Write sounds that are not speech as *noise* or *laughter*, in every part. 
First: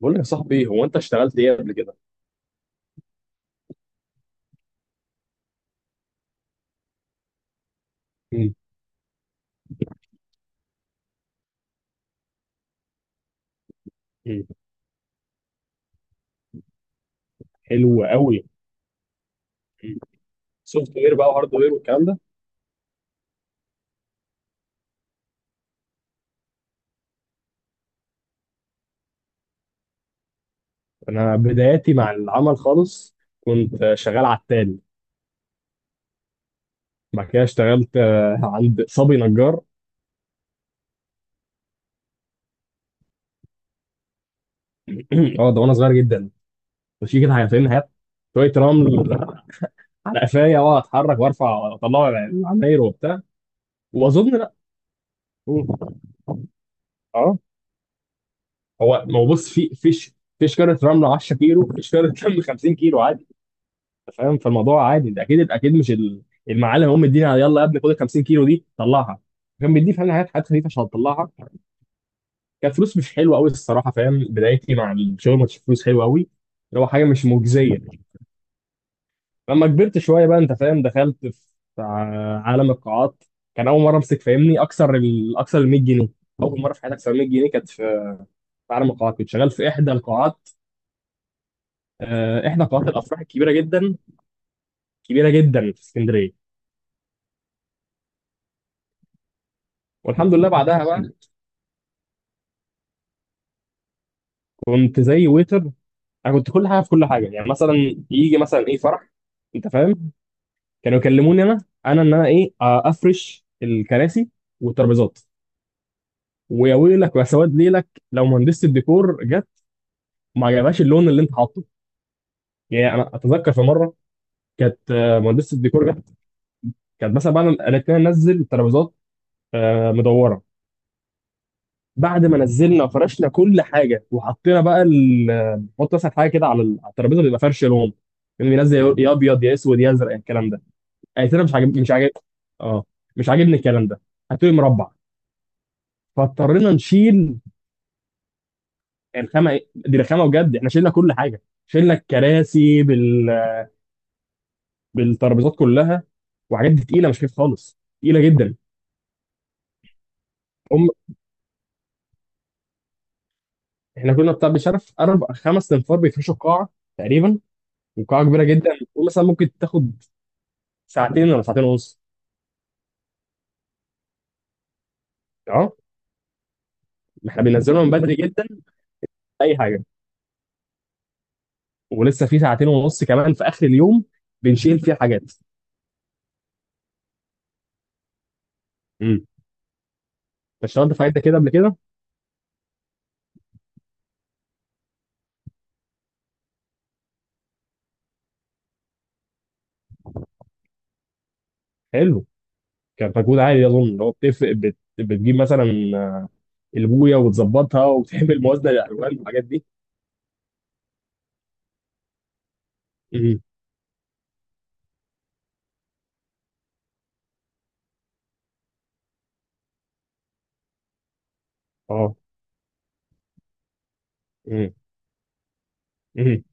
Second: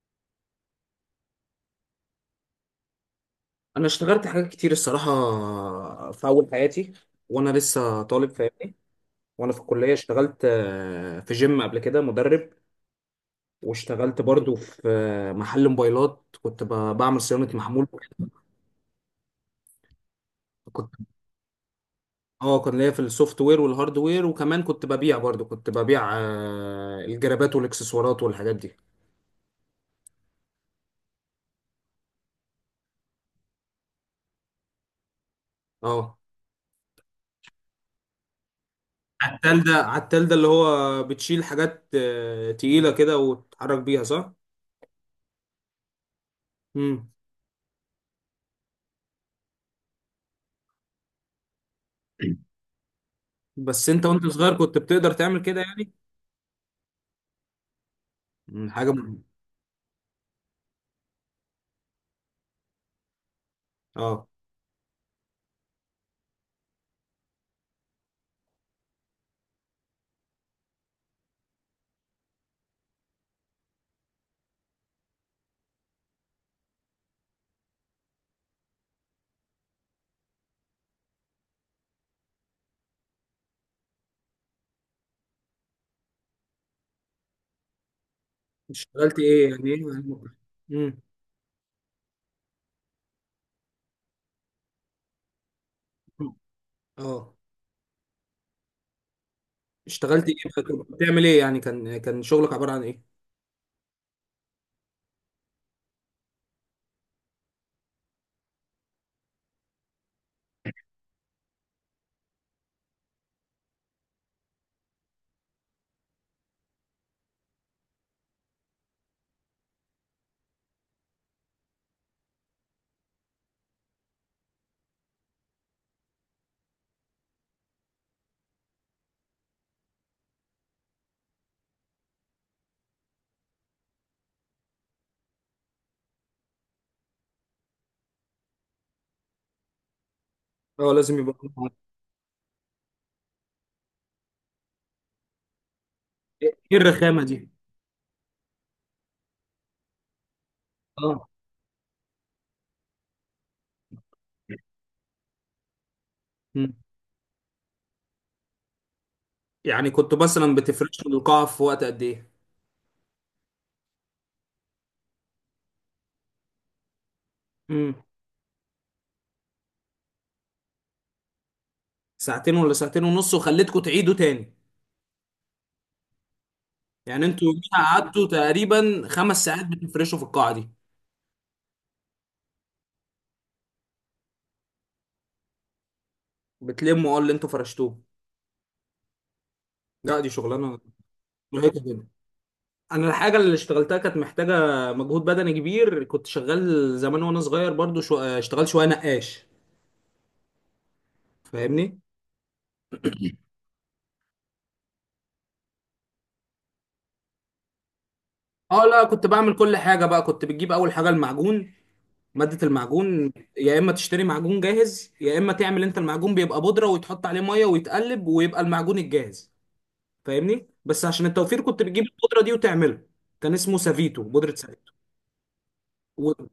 بقول لك يا صاحبي، هو انت اشتغلت ايه قبل كده؟ انا اشتغلت حاجات كتير الصراحه، في اول حياتي وانا لسه طالب مم. فاهمني. وانا في الكليه اشتغلت في جيم قبل كده مدرب. واشتغلت مم. برضو في محل موبايلات، كنت بعمل صيانه محمول. حلو قوي. كنت سوفت وير بقى وهارد وير والكلام ده؟ اه كان ليا في السوفت وير والهارد وير، وكمان كنت ببيع برضو كنت ببيع الجرابات والاكسسوارات والحاجات دي. انا بداياتي مع العمل خالص. كنت شغال عتال. اه، بعد كده اشتغلت عند صبي نجار. عتال ده *clears throat* عتال ده اللي هو بتشيل حاجات تقيله كده وتتحرك بيها، صح؟ اه، ده وانا صغير جدا. مم. مش كده، حاجتين هات شويه رمل على قفايا، واقعد اتحرك وارفع واطلع العماير وبتاع. بس انت وانت واظن لا. صغير كنت بتقدر تعمل كده مم. يعني. اه، حاجة هو مهمة. ما هو بص، في فيش؟ فيش كارت رمل 10 كيلو، فيش كارت رمل 50 كيلو. انت اه، فاهم، فالموضوع عادي ده، اكيد اكيد مش المعلم هم مدينا يلا يا ابني، خد ال 50 كيلو دي طلعها. كان بيديه فعلا حاجات حاجات خفيفه عشان تطلعها. كانت فلوس مش حلوه قوي الصراحه، فاهم، بدايتي مع الشغل ما كانتش فلوس حلوه قوي. اللي هو حاجه مش مجزيه. لما كبرت شويه بقى، انت فاهم، دخلت في عالم القاعات. كان اول مره امسك، فاهمني، اكثر ال 100 جنيه. اول مره في حياتي اكثر من 100 جنيه كانت في، في عالم القاعات اشتغلت كنت ايه، شغال يعني في ايه؟ احدى القاعات. امم احدى قاعات الافراح الكبيره جدا، كبيره جدا، في اسكندريه. اه، اشتغلت ايه والحمد لله بقى؟ بعدها كنت بقى بتعمل ايه يعني؟ كان شغلك عبارة عن ايه؟ كنت زي ويتر. انا كنت كل حاجه في كل حاجه، يعني مثلا يجي مثلا ايه، فرح، انت فاهم، كانوا يكلموني انا. انا ان انا ايه افرش الكراسي والترابيزات. ويا ويلك ويا سواد ليلك لو مهندسه الديكور جت ما عجبهاش اللون اللي انت حاطه. يعني انا اتذكر في مره، كانت مهندسه الديكور جت. كانت مثلا بعد ما قالت لنا ننزل الترابيزات مدوره، بعد ما نزلنا وفرشنا كل حاجه وحطينا بقى حط مثلا حاجه كده على على الترابيزه، بيبقى فرش لون، يعني بينزل يا ابيض يا اسود يا ازرق، الكلام ده. اه، لازم قالت يبقى. لنا مش عاجب، مش عاجب. اه، مش عاجبني الكلام ده، هاتولي مربع. ايه فاضطرينا إيه الرخامة نشيل. دي؟ الخامه دي رخامه بجد. احنا شلنا كل اه. حاجه، شلنا الكراسي بالترابيزات كلها. وحاجات مم. دي تقيله، مش خفيف خالص، تقيله جدا. يعني كنت مثلا هم بتفرش القاعة في وقت قد ايه؟ احنا كنا بتاع بشرف اربع خمس انفار بيفرشوا القاعه تقريبا. امم وقاعه كبيره جدا. ومثلا ممكن تاخد ساعتين ولا ساعتين ونص. ساعتين ولا ساعتين ونص، وخليتكم تعيدوا تاني؟ اه. يعني احنا انتوا بننزلهم يوميها من بدري قعدتوا جدا تقريبا خمس اي ساعات حاجه، بتفرشوا في القاعة دي؟ ولسه في ساعتين ونص كمان في اخر اليوم بنشيل فيها حاجات. بتلموا اللي انتوا فرشتوه؟ امم لا، دي شغلانة اشتغلت في حاجات كده قبل كده. مرهقة جدا. انا الحاجه اللي اشتغلتها كانت محتاجه مجهود بدني كبير، كنت شغال زمان وانا صغير برضو، اشتغل شويه نقاش، فاهمني. حلو. كان مجهود عالي اظن، اللي هو بتفرق بتجيب مثلا البويه وتظبطها، وبتعمل موازنه اه لا، للالوان كنت والحاجات بعمل دي. كل حاجه بقى، كنت بتجيب اول حاجه المعجون. ماده المعجون، مم. يا اما تشتري معجون جاهز، يا اما تعمل انت المعجون، بيبقى بودره ويتحط عليه ميه ويتقلب ويبقى المعجون الجاهز. فاهمني؟ بس عشان التوفير كنت بتجيب اه. البودره دي وتعمله. كان اسمه سافيتو، بودره مم. سافيتو. مم. وت...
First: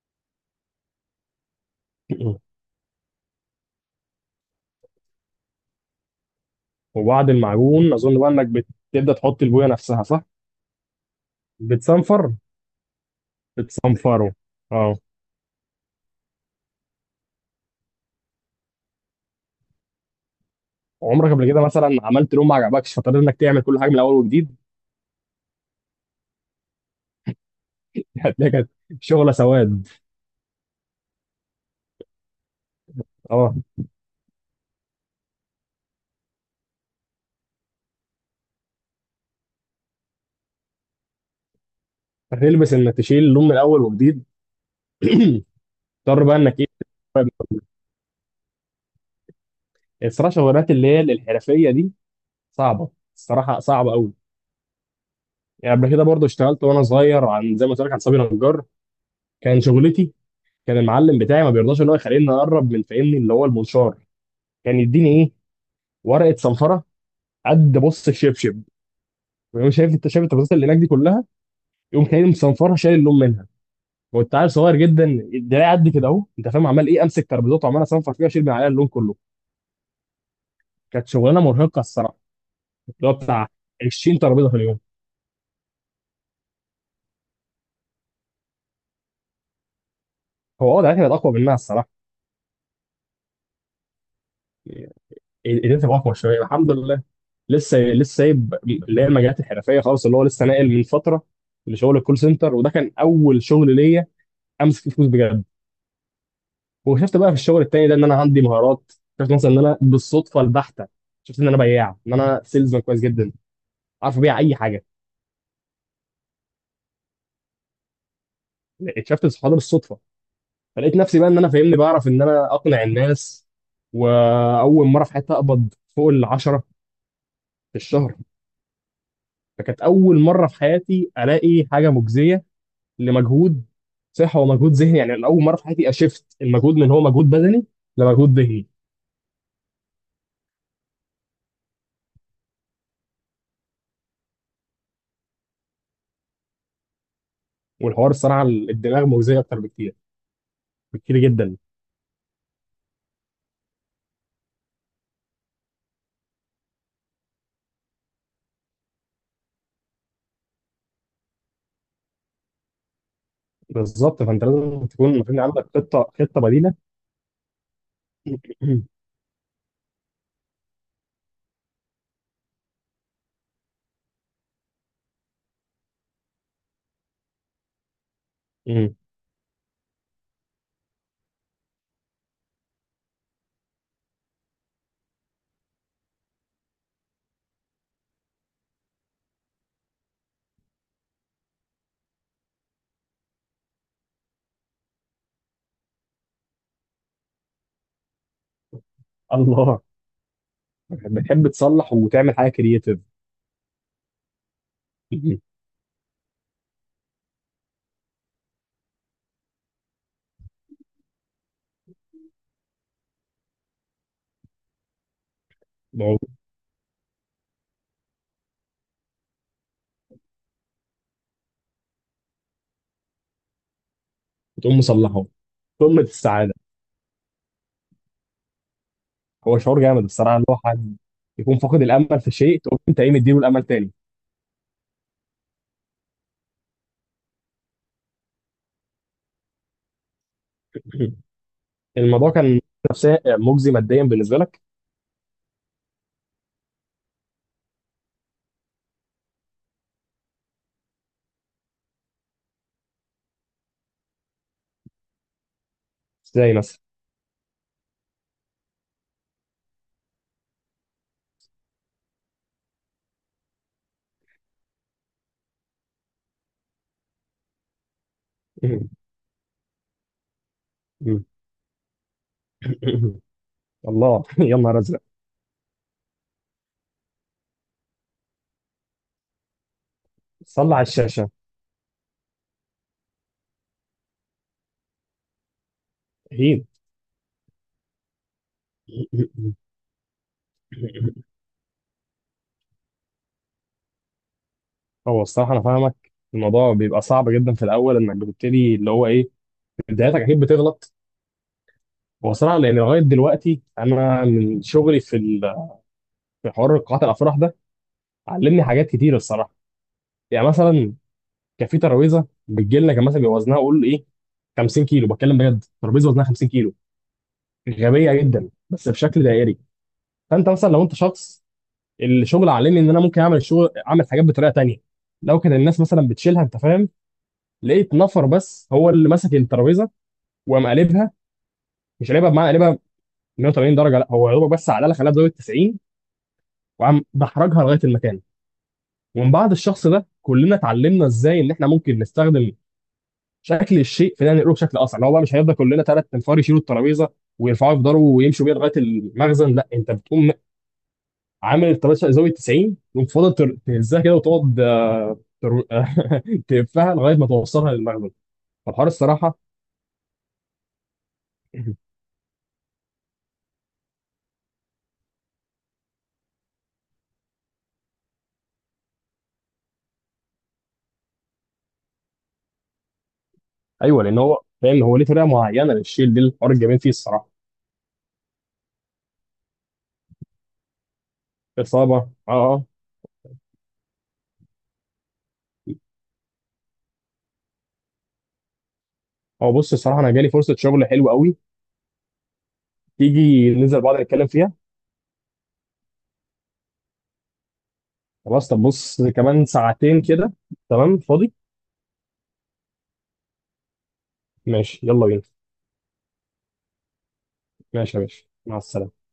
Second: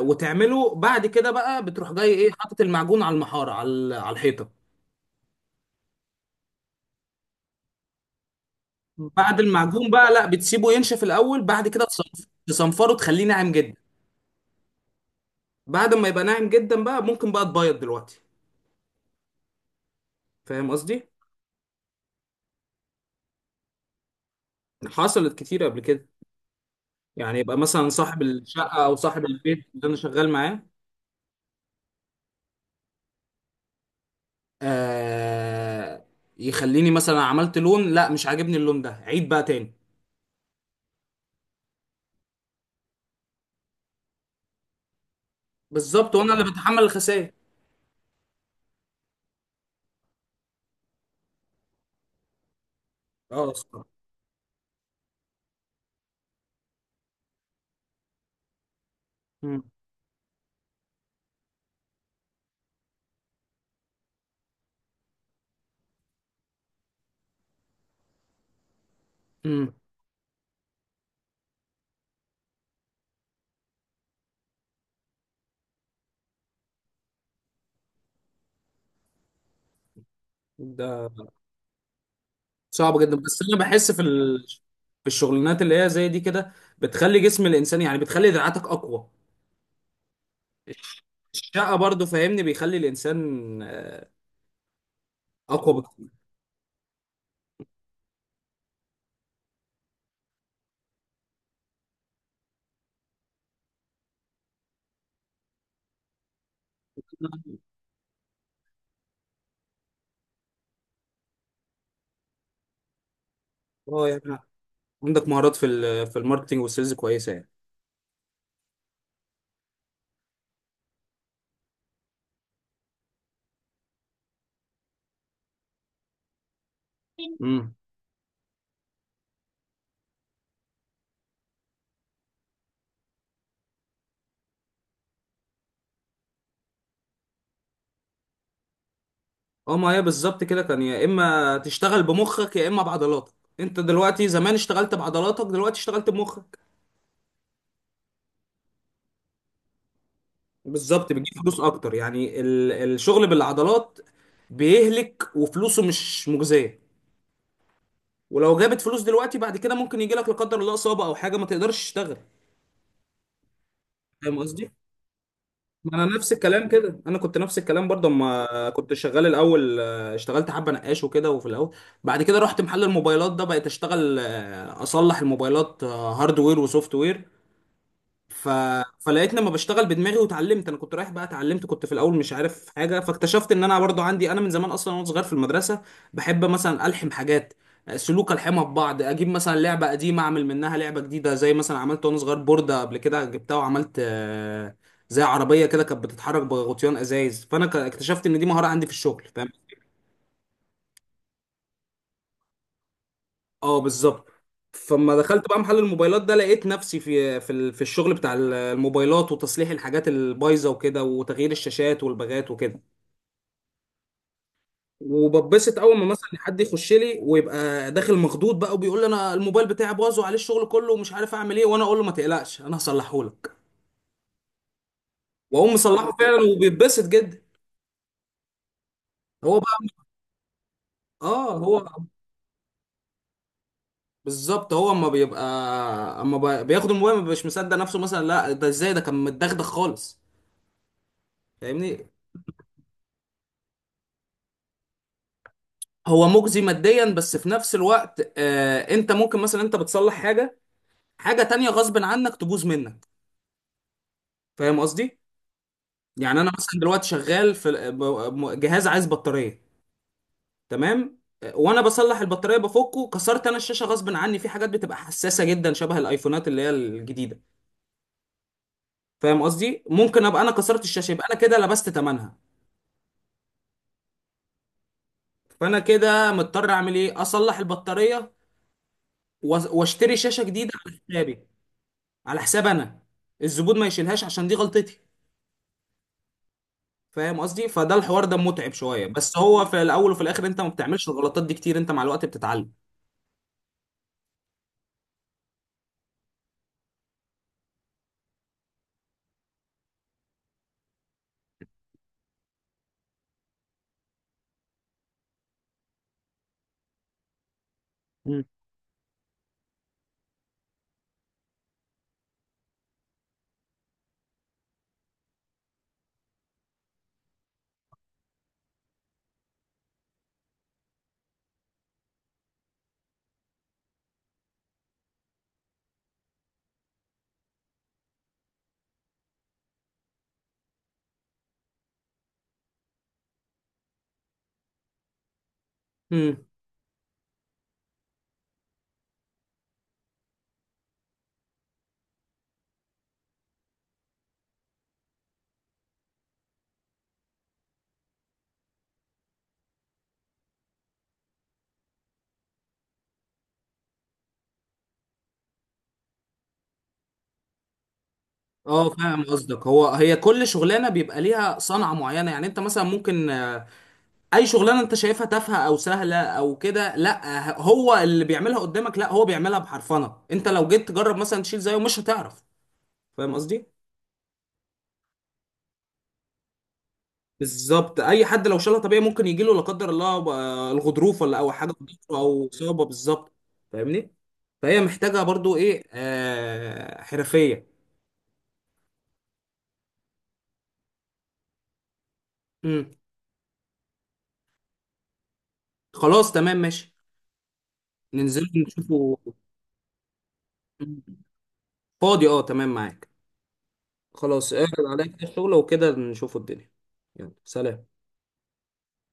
وتعمله، بعد كده بقى بتروح جاي، ايه، مم. حاطط المعجون على المحاره، على الحيطه. وبعد المعجون اظن بقى انك بتبدا بعد تحط البويه المعجون نفسها، بقى، صح؟ لا، بتسيبه ينشف الاول، بعد كده بتصنفر تصنفره، تخليه ناعم جدا. بتصنفره، اه. بعد ما يبقى ناعم جدا بقى، ممكن بقى تبيض دلوقتي. فاهم قصدي؟ عمرك قبل كده مثلا عملت لون ما عجبكش، فاضطريت انك تعمل كل حاجه من الاول وجديد؟ حصلت كتير قبل كده، يعني يبقى مثلا صاحب *laughs* هتلاقي كانت الشقه او صاحب شغله البيت اللي سواد. انا شغال معاه، اه. آه يخليني مثلا عملت لون، لا مش عاجبني اللون ده، عيد بقى تاني. هتلبس انك تشيل لون من الاول وجديد. *clears throat* بالظبط، اضطر وانا بقى اللي انك ايه. بتحمل الخسائر. الصراحه شغلات اللي هي الحرفيه دي صعبه. اه، الصراحه صعبه الصراحه. قوي. يعني قبل كده برضه اشتغلت وانا صغير، عن زي ما قلت لك، عن صبي نجار كان شغلتي. كان المعلم بتاعي ما بيرضاش ان هو يخليني اقرب من، فاهمني، اللي هو المنشار. كان يديني ايه؟ ورقه صنفره قد بص الشبشب. يقوم امم شايف، انت شايف التفاصيل اللي هناك دي كلها، يقوم خليني مصنفرها، شايل اللون منها. كنت عيل صغير جدا، الدراع قد كده اهو، انت فاهم، عمال ايه، امسك ترابيزات وعمال اصنفر فيها اشيل من عليها اللون كله. كانت ده شغلانه مرهقه الصراحه. صعب اللي هو جدا، بس بتاع انا بحس في 20 ترابيزه في اليوم. في الشغلانات اللي هي زي دي كده، بتخلي جسم الانسان، يعني بتخلي دراعاتك اقوى. هو اه دلوقتي بقت اقوى منها الشقه الصراحه. برضو فاهمني، بيخلي الانسان اقوى ايدين تبقى بكتير. اقوى شويه، الحمد لله. لسه لسه سايب اللي هي المجالات الحرفيه خالص، اللي هو لسه ناقل من فتره لشغل الكول سنتر، وده كان اول شغل ليا امسك فيه فلوس بجد. وشفت بقى في الشغل التاني ده ان انا عندي مهارات. شفت مثلا ان انا، بالصدفه البحته، شفت ان انا بياع، ان انا سيلزمان كويس جدا، اه، عارف يعني ابيع اي حاجه. عندك مهارات في في الماركتنج والسيلز كويسه يعني. اكتشفت الصحاب ده بالصدفه، فلقيت نفسي بقى ان انا، فاهمني، بعرف ان انا اقنع الناس. واول مره في حياتي اقبض فوق الـ 10 امم في الشهر. فكانت اول مره في حياتي الاقي حاجه مجزيه لمجهود، صحه ومجهود ذهني. يعني انا اول مره في حياتي اشفت المجهود من هو مجهود بدني لمجهود ذهني. اه، ما هي بالظبط كده، كان يا اما تشتغل بمخك يا اما بعضلاتك. انت دلوقتي، زمان اشتغلت بعضلاتك، دلوقتي اشتغلت بمخك. والحوار الصراحه الدماغ مجزيه اكتر بكتير، بالظبط، بكتير بتجيب جدا. فلوس اكتر، يعني الشغل بالعضلات بيهلك وفلوسه مش مجزيه. ولو جابت فلوس دلوقتي، بعد كده ممكن يجي لك لا قدر الله اصابه او حاجه ما تقدرش تشتغل. بالظبط، فاهم فانت قصدي؟ لازم تكون، المفروض عندك ما خطه، انا نفس خطه الكلام بديله. كده، انا كنت نفس الكلام برضه اما *clears throat* كنت *laughs* شغال الاول، اشتغلت حبه نقاش وكده، وفي الاول بعد كده رحت محل الموبايلات ده، بقيت اشتغل اصلح الموبايلات، هاردوير وسوفت وير. ف... أمم. فلقيت لما بشتغل بدماغي واتعلمت، انا كنت رايح بقى اتعلمت، كنت في الاول مش عارف حاجه. فاكتشفت ان انا برضو عندي، انا من زمان اصلا وانا صغير في المدرسه بحب مثلا الحم حاجات، سلوك الحمها ببعض، اجيب مثلا لعبه قديمه اعمل منها لعبه جديده، زي مثلا عملت وانا صغير بورده قبل كده، جبتها وعملت زي عربيه كده كانت بتتحرك بغطيان ازايز، فانا اكتشفت ان دي مهاره عندي في الشغل. الله، بتحب تصلح وتعمل حاجه كرييتيف. اه، بالظبط. فلما دخلت *clears throat* بقى محل الموبايلات ده، لقيت نفسي في الشغل بتاع الموبايلات، وتصليح الحاجات البايظه وكده، وتغيير الشاشات والباجات وكده. وببسط اول ما مثلا حد يخش لي ويبقى داخل مخضوض بقى، وبيقول لي انا الموبايل بتاعي باظ وعليه الشغل كله ومش عارف اعمل ايه، وانا اقول له ما تقلقش انا هصلحه لك. وتقوم مصلحه، واقوم قمه مصلحه فعلا، السعاده. وبيتبسط جدا. هو هو شعور بقى. جامد الصراحه، اللي هو حد اه، يكون هو. فاقد الامل في شيء، تقوم انت ايه، مديله الامل تاني. بالظبط، هو اما بيبقى اما بقى- بياخد الموبايل ما بيبقاش مصدق نفسه، مثلا لا ده ازاي، ده كان متدغدغ خالص. *clears throat* *laughs* فاهمني؟ الموضوع كان نفسيا مجزي، ماديا بالنسبه لك؟ هو مجزي ماديا، بس في نفس الوقت انت ممكن مثلا، انت بتصلح حاجه، حاجه تانية غصب عنك تبوظ منك. فاهم قصدي؟ يعني انا ازاي مثلا؟ مثلا دلوقتي شغال في جهاز عايز بطاريه، تمام. وانا بصلح البطاريه، بفكه كسرت انا الشاشه غصب عني. في حاجات بتبقى حساسه جدا، شبه الايفونات اللي هي الجديده. *clears throat* فاهم قصدي؟ ممكن ابقى انا كسرت الشاشه، يبقى *laughs* انا كده لبست ثمنها. *laughs* الله، *laughs* يا نهار ازرق. فانا كده مضطر اعمل ايه، اصلح البطاريه واشتري شاشه جديده صلى على على الشاشه. حسابي، على حساب انا، الزبون ما يشيلهاش عشان دي غلطتي. هين. فاهم قصدي؟ فده الحوار ده متعب شويه، بس هو *laughs* في الاول وفي الاخر انت ما بتعملش الغلطات دي كتير، انت مع الوقت بتتعلم. هو الصراحه انا فاهمك، الموضوع بيبقى صعب جدا في الاول انك بتبتدي، اللي هو ايه، بدايتك اكيد بتغلط. هو صراحه لان لغايه دلوقتي انا من شغلي في في حوار قاعات الافراح ده، مم. علمني حاجات كتير الصراحه. يعني مثلا كان في ترابيزه بتجي لنا، كان مثلا بيبقى وزنها، قول ايه، 50 كيلو. بتكلم بجد، ترابيزه وزنها 50 كيلو، غبيه جدا، بس بشكل دائري. فانت مثلا لو انت شخص، الشغل علمني ان انا ممكن اعمل الشغل، اعمل حاجات بطريقه تانية. لو كان الناس مثلا بتشيلها، انت فاهم، لقيت نفر بس هو اللي ماسك الترابيزه وقام قلبها. مش قلبها بمعنى قلبها 180 درجه، لا، هو يا دوبك بس على خلاها بزاويه 90 امم وقام دحرجها لغايه المكان. ومن بعد الشخص ده كلنا اتعلمنا ازاي ان احنا ممكن نستخدم شكل الشيء في ان نقله بشكل اسرع. اللي هو بقى مش هيفضل كلنا 3 انفار يشيلوا الترابيزه ويرفعوا، يفضلوا ويمشوا بيها لغايه المخزن، لا، انت بتقوم عامل الترابيزه زاويه 90، تقوم فاضل تهزها كده، وتقعد ترو... *laughs* تلفها لغايه ما توصلها للمخزن. فالحوار اه، فاهم الصراحه. قصدك، هي كل شغلانه بيبقى ليها *laughs* صنعه *clears throat* معينه، يعني انت مثلا ممكن اي شغلانه انت شايفها تافهه او سهله او كده، لا هو اللي بيعملها قدامك، لا هو بيعملها بحرفنه، انت لو جيت تجرب مثلا تشيل زيه مش هتعرف. فاهم قصدي؟ ايوه، لان هو فاهم، هو ليه طريقه معينه للشيل دي، الحوار الجميل فيه الصراحه. بالظبط، اي حد لو شالها طبيعي ممكن يجي له لا قدر الله بقى الغضروف ولا او حاجه في اصابه، ضهره اه، او اه. اصابه. بالظبط، فاهمني؟ فهي محتاجه برضو ايه، حرفيه. هو بص الصراحه انا جالي فرصه شغل حلوه قوي، امم تيجي ننزل بعض نتكلم فيها؟ خلاص تمام ماشي، ننزل خلاص، طب بص نشوفه. كمان ساعتين كده، تمام، مم. فاضي. فاضي، اه، تمام معاك. خلاص، ماشي، اعرض يلا عليك بينا. الشغل وكده نشوفه الدنيا. يلا سلام. ماشي يا باشا، مع السلامه.